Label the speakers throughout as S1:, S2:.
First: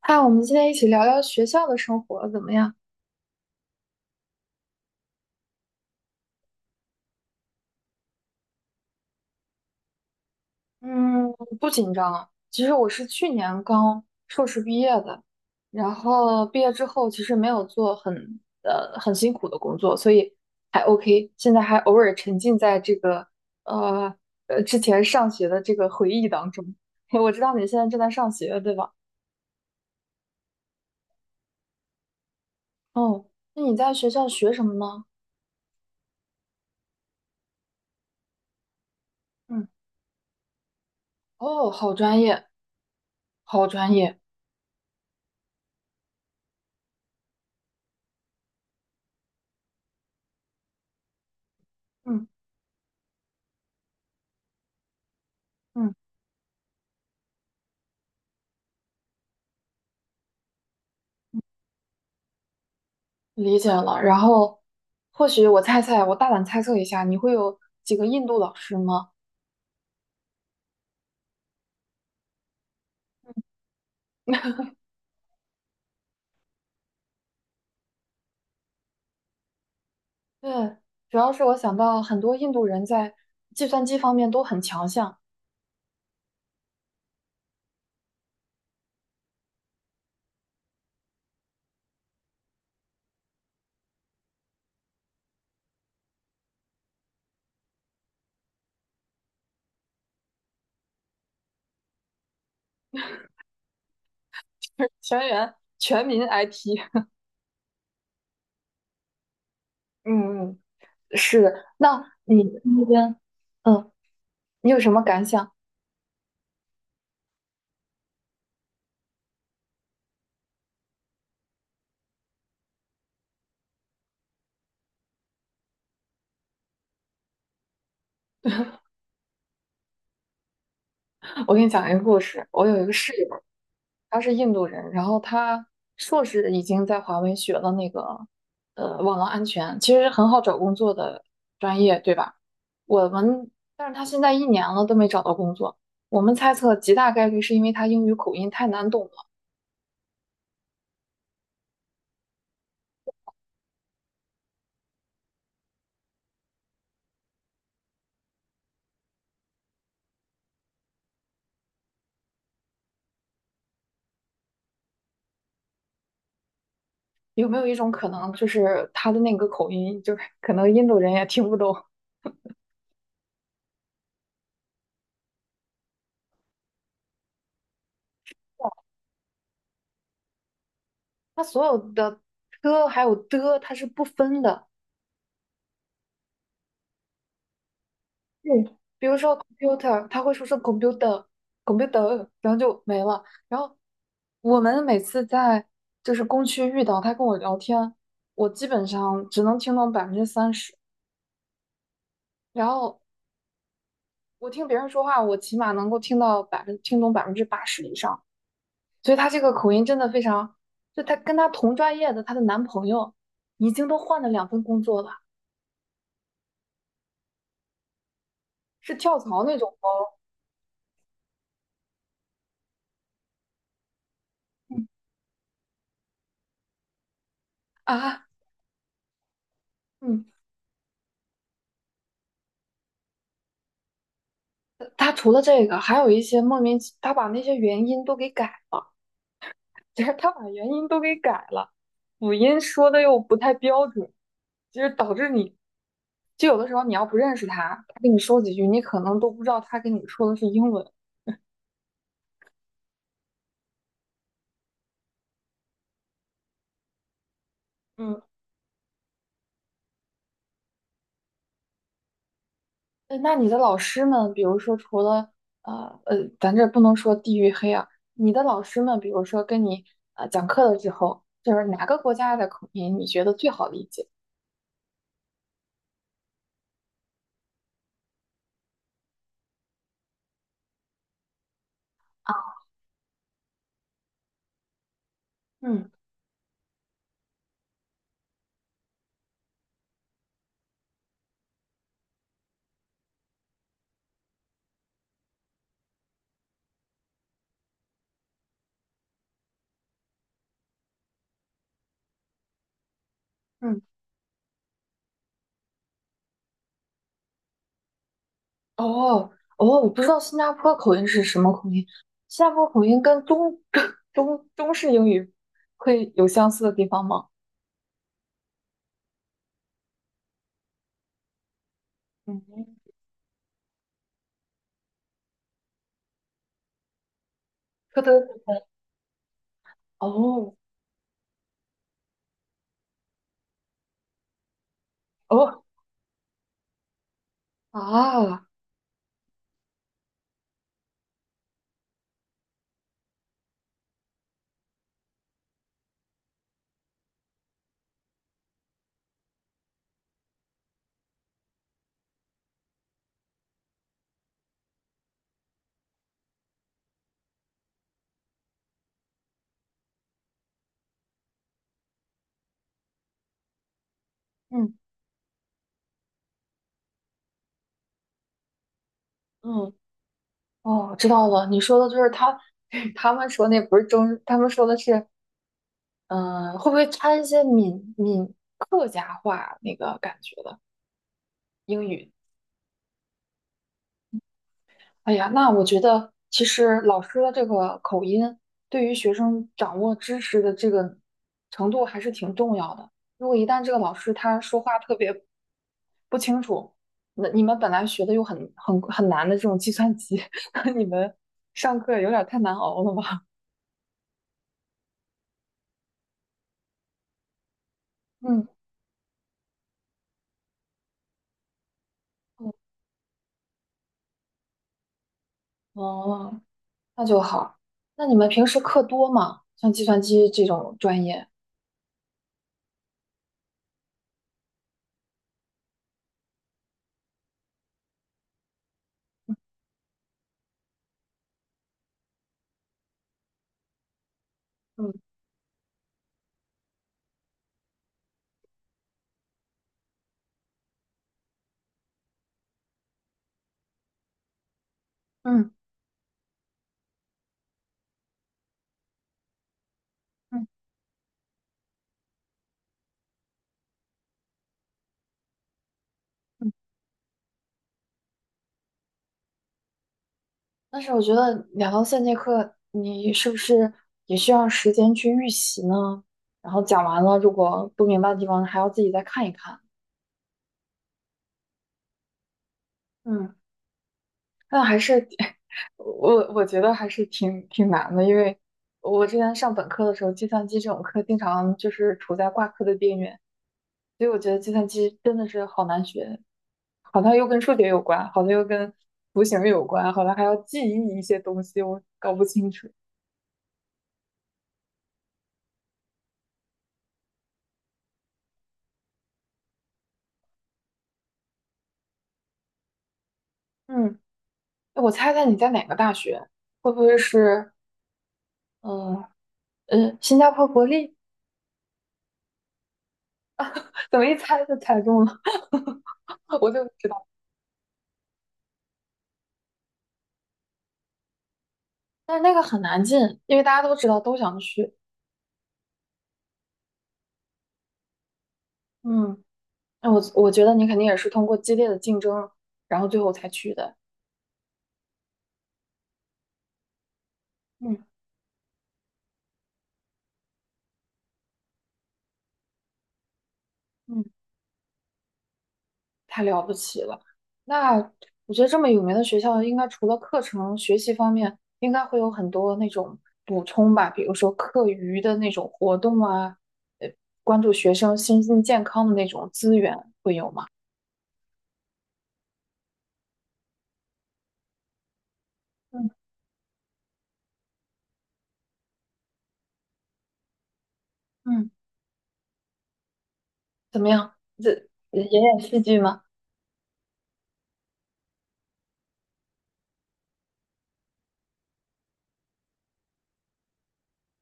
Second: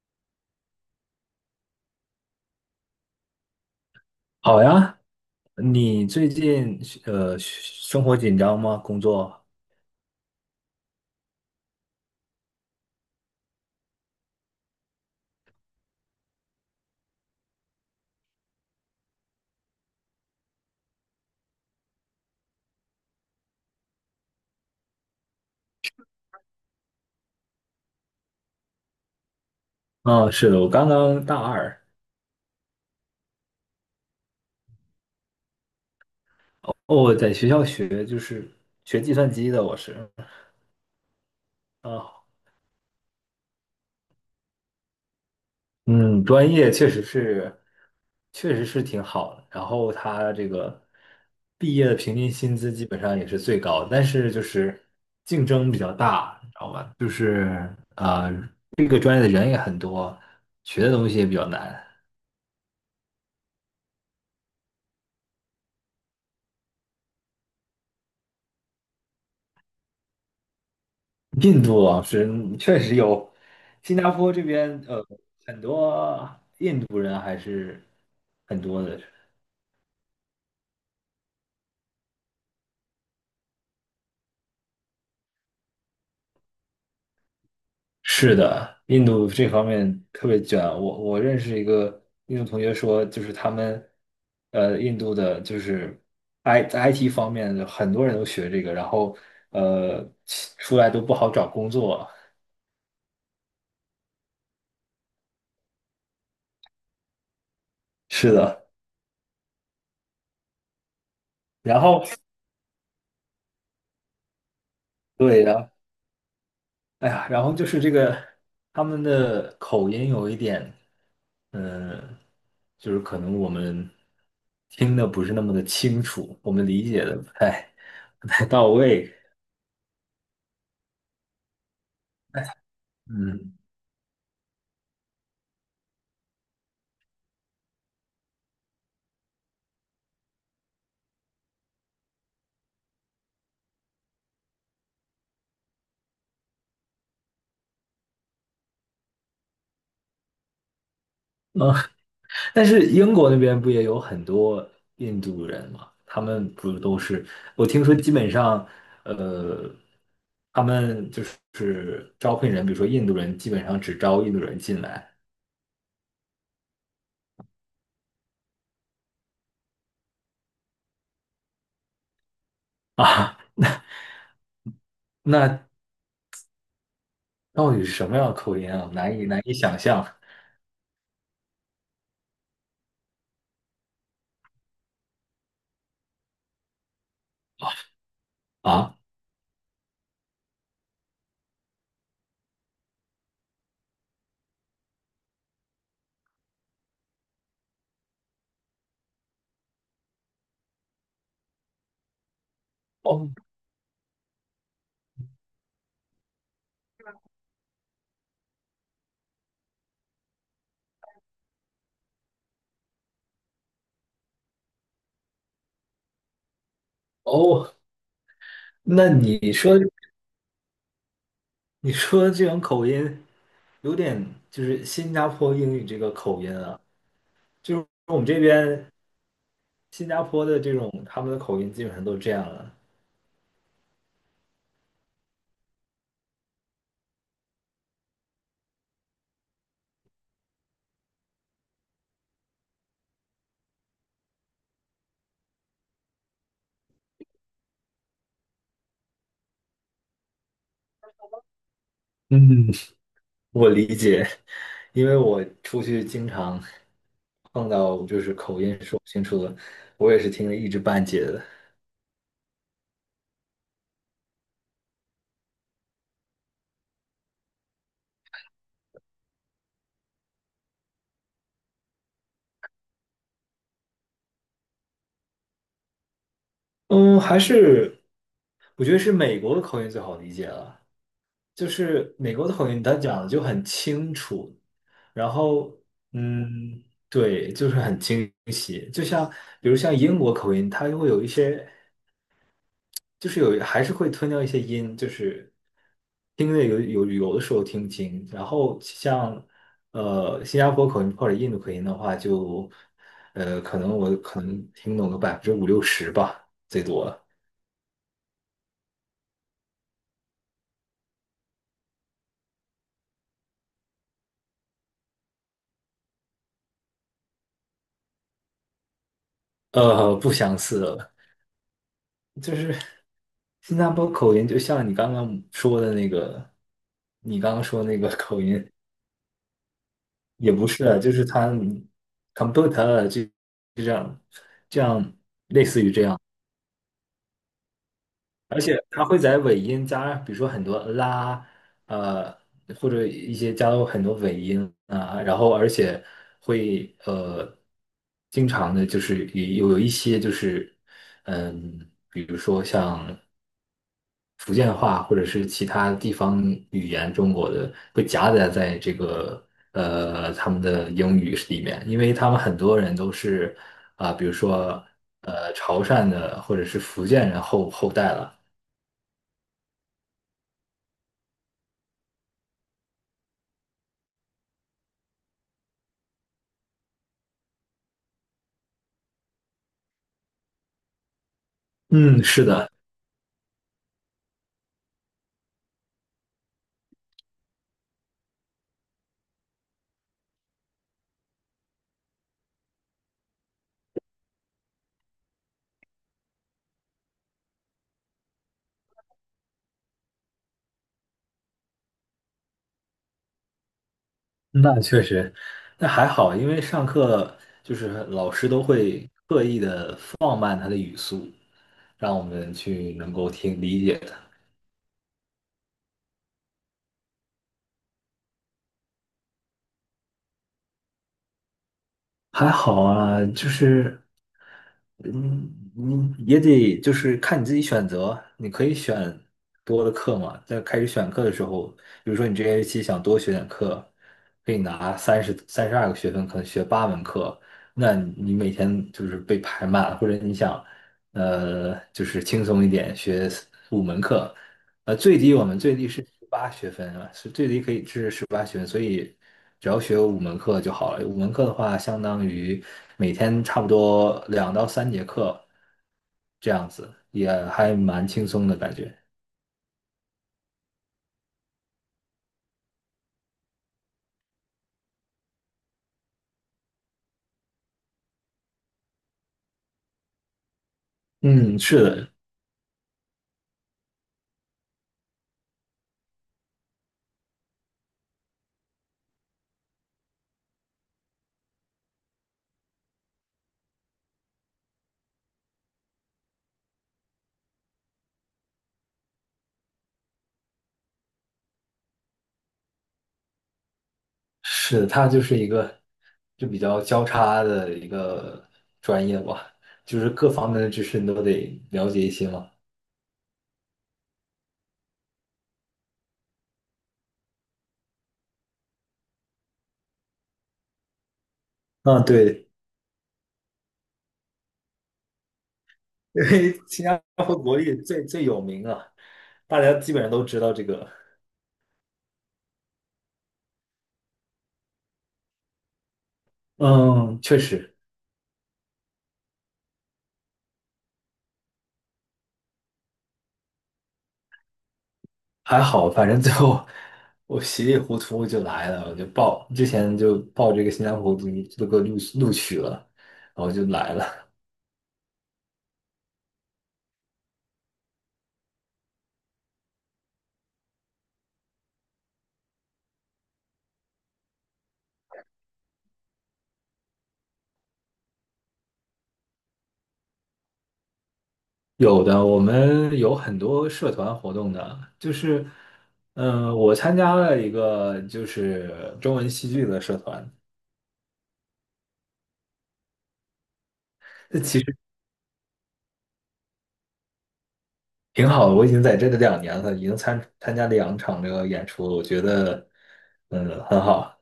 S1: 嗨，我们今天一起聊聊学校的生活怎么样？
S2: 好呀，你最近生活紧张吗？工作？
S1: 嗯，不紧张啊。其实我是去年刚硕士毕业的，然后毕业之后其实没有做很辛苦的工作，所以还 OK。现在还偶尔沉浸在呃之前上学的这个回忆当中。我知道你现在正在上学，对吧？
S2: 啊，是的，我刚刚大二。
S1: 哦，那你在学校学什么呢？
S2: 哦，我在学校学就是学计算机的，
S1: 嗯，
S2: 我是
S1: 哦，好专
S2: 啊。
S1: 业，好专业。
S2: 嗯，专业确实是挺好的，然后他这个毕业的平
S1: 嗯
S2: 均薪资基本上也是最高的，但是就是竞争比较
S1: 嗯，
S2: 大，你知道吧？就是啊，这个专业的人也很多，学的东西也比较难。
S1: 理解了。然后，或许我猜猜，我大胆猜测一下，你会有几个印度老师吗？
S2: 印度老师嗯确实有，新加坡这边很多印度人还是很多的。
S1: 对，主要是我想到很多印度人在计算机方面都很强项。
S2: 是的，印度这方面特别卷。我认识一个印度同学说，就是他们印度的就是 IT 方面的很多人都学这个，然后呃出来都不好找工作。
S1: 全员全民 IT。
S2: 是的，
S1: 嗯嗯，是的。
S2: 然
S1: 那
S2: 后
S1: 你那边，嗯，你有什么感
S2: 对，
S1: 想？
S2: 然后哎呀，然后就是这个他们的口音有一点，嗯，就是可能我们听的不是那么的清楚，我们理解的不太到位，
S1: 我给你讲一个故事。我有一个室友，
S2: 嗯
S1: 他是印度人，然后他硕士已经在华为学了那个网络安全，其实很好找工作的专业，对吧？我们，但是他现在一年了都没找到工作，我们猜测极大概率是因为他英语口音太难懂了。
S2: 啊。但是英国那边不也有很多印度人嘛？他们不都是，我听说基本上，呃，他们就是招聘人，比如说印度人，基本上只招印度人进来。
S1: 有没有一种可能，就是他的那个口音，就是可能印度人也听不懂？
S2: 啊。那到底是什么样的口音啊？难以想象
S1: 他所有的 t 还有的，他是不分的。嗯，
S2: 啊！
S1: 比如说 computer,他会说是 computer，computer，然后就没了。然后我们每次在就是工区遇到他跟我聊天，我基本上只能听懂30%，然后
S2: 哦
S1: 我听别人说话，我起码能够听懂80%以上。所以他这个口音真的非常，就他跟他同专业的她的男朋友已经都换了2份工作了，
S2: 哦，
S1: 是
S2: 那
S1: 跳槽
S2: 你
S1: 那种
S2: 说
S1: 哦。
S2: 的这种口音，有点就是
S1: 嗯
S2: 新加坡英语这个口音啊，就是我们
S1: 啊，
S2: 这边新加
S1: 嗯。
S2: 坡的这种他们的口音基本上都这样了。
S1: 他除了这个，还有一些莫名其，他把那些元音都给改，就是他把元音都给改了，辅音说的又不太标准，就是导致你，就有的时候你要不认识他，他跟你说几句，你可能都不知道他跟你说的是英文。
S2: 嗯，我理解，因为我出去经常碰到就
S1: 嗯，
S2: 是口音说不清楚的，我也是听得一知半解的。
S1: 那你的老师们，比如说除了咱这不能说地域黑啊，你的老师们，比如说跟你讲课的时候，就是哪个国家的口音你觉得最好理解？
S2: 嗯，还是我觉得是美国的口音最好理解了，就是美国的口音，他讲的就很清楚，然后
S1: 嗯
S2: 嗯，对，就是很清晰。就像比如像英国口音，它会有一些，就是有还是会吞掉一些音，就是听的有的时候听不清。然后像新加坡口音或者印度口音的话就，可
S1: 嗯。
S2: 能我可能听懂个百分之50到60%吧，最多。
S1: 哦哦，我不知道新加坡口音是什么口音。新加坡口音跟中式英语会有相似的地方吗？
S2: 呃，不相似，就是
S1: 嗯，
S2: 新加坡口音，就像你刚刚说的那个，你刚刚说的那
S1: 特
S2: 个
S1: 特
S2: 口音，也
S1: 哦
S2: 不是啊，就是他 computer 啊就这样这样，
S1: 哦啊，
S2: 而且他会在尾音加，比如说很多啦，呃，或者一些加入很多尾音啊，然后而且会经常的就是有一些就是，嗯，比如说像。福建话或者是其他地方语言中国的会夹杂在这个他们的英语里面，因为他们很多人都是啊、比如
S1: 嗯
S2: 说潮汕的或者是福建人后代了。
S1: 嗯，哦，知道了。你说的就是他们说那不是中，他们说的是会不会掺一些客家话那个感觉的英语？
S2: 嗯，是的，
S1: 哎呀，那我觉得其实老师的这个口音对于学生掌握知识的这个程度还是挺重要的。如果一旦这个老师他说话特别不清楚，那你们本来学的又很难的这种计算机，那你们上课有点太难熬了吧？
S2: 那确实，那还好，因为上课就是老
S1: 嗯，
S2: 师都会刻意的放慢他的语速，让我
S1: 嗯，
S2: 们去能够听理解的。
S1: 哦，那就好。那你们平时课多吗？像计算机这种专业？
S2: 还好啊，就是。嗯，你也得就是看你自己选择，你可以选多的课嘛。在开始选课的时候，比如说你这学期想多学点课，可以
S1: 嗯
S2: 拿三十二个学分，可能学八门课，那你每天就是被排满，或者你想，呃，就是轻松一点学最低我
S1: 嗯
S2: 们最低是十八学分啊，是最低可以是十八学分，所以只要学五门
S1: 嗯
S2: 课就好了。五门课的话，相当于每天差不多两到三节课这
S1: 嗯。
S2: 样子，也还蛮轻松的感觉。
S1: 但是我觉得2到3节课，你是不是也需要时间去预习呢？然后讲完了，如果不明白的地方，还要自己再看一看。
S2: 嗯，是的，
S1: 嗯，那还是 我觉得还是挺难的，因为我之前上本科的时候，计算机这种课经常就是处在挂科的边缘，所以我觉得计算机真的是好难学，好像又跟数学有关，好像又跟图形有关，好像还要记忆一些东西，我搞不清楚。
S2: 是的，它就是一个就比较交叉的一个专业吧，就是各方面的知识你都得了解一些嘛。
S1: 嗯。我猜猜你在哪个大学？会不会是嗯新加坡国立？
S2: 嗯，对，
S1: 怎么一猜就猜中了？
S2: 因
S1: 我
S2: 为
S1: 就
S2: 新
S1: 知
S2: 加
S1: 道，
S2: 坡国力最有名啊，大家基本上都知道这个。
S1: 但是那个很难进，因为大家都知道都想去。
S2: 嗯，确实
S1: 嗯，那我觉得你肯定也是通过激烈的竞争，然后最后才去的。
S2: 还好，反正最后我稀里
S1: 嗯
S2: 糊涂就来了，我就报之前就报这个新疆坡读这个录取了，然后就来
S1: 嗯。
S2: 了。
S1: 太了不起了。那我觉得这么有名的学校，应该除了课程学习方面，应该会有很多那种补充吧，比如说课余的那种活动啊，呃，关注学生身心健康的那种资源会有吗？
S2: 有的，我们有很多社团活动的，就是，
S1: 嗯
S2: 嗯、我参加了一个就是中文戏剧的社团，
S1: 嗯，怎么样？
S2: 这
S1: 这
S2: 其实
S1: 演演戏剧吗？
S2: 挺好的。我已经在这里两年了，已经参加了两场这个演出了我觉得，嗯，很好。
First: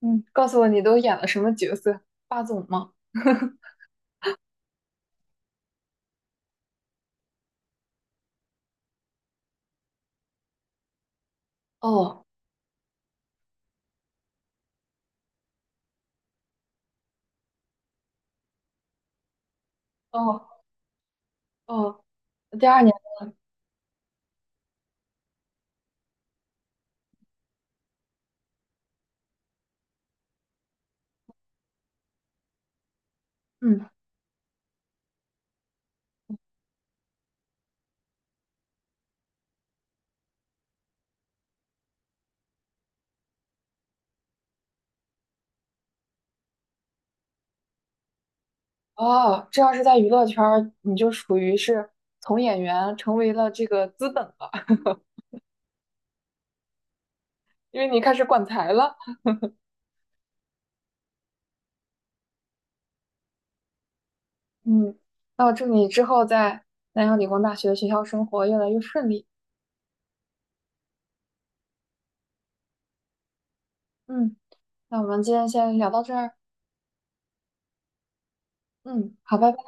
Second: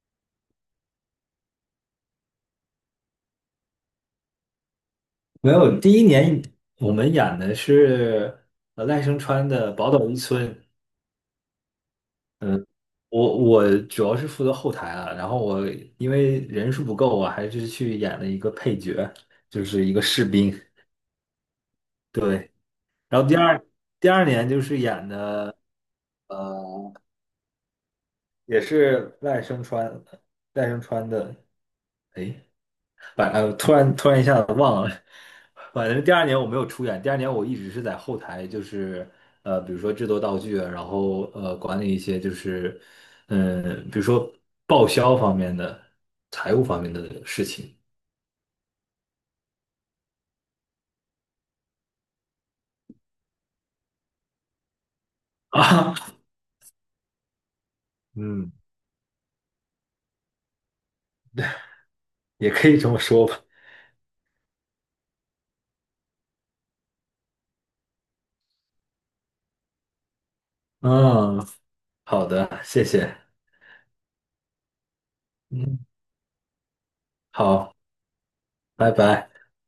S1: 嗯，告诉我你都演了什么角色？霸总吗？
S2: 没有，第一年我们演的是赖声川的《宝岛一村》，
S1: 哦
S2: 嗯，我主要是负责后台啊，然后我因为人数不够，我还是去演了一个配角，就是一个士
S1: 哦
S2: 兵，
S1: 哦，
S2: 对。
S1: 第二年，
S2: 然后第二年就是演的呃，也是赖声川，赖声川的，哎，反正
S1: 嗯。
S2: 突然一下子忘了，反正第二年我没有出演，第二年我一直是在后台，就是比如说制作道具啊，然后管理一些就是嗯、比如说报销方面的、财务方面的事情
S1: 哦，这要是在娱乐圈儿，你就属于是从演员成为了这个资本了，
S2: 啊。
S1: 因为你开 始管
S2: 嗯，
S1: 财了。
S2: 也可以这么说吧。
S1: 嗯，那我祝你之后在南洋理工大学的学校生活越来越顺利。
S2: 嗯，好的，谢谢。
S1: 嗯，那我们今天先
S2: 嗯，
S1: 聊到这儿。
S2: 好，拜
S1: 嗯，
S2: 拜。
S1: 好，拜拜。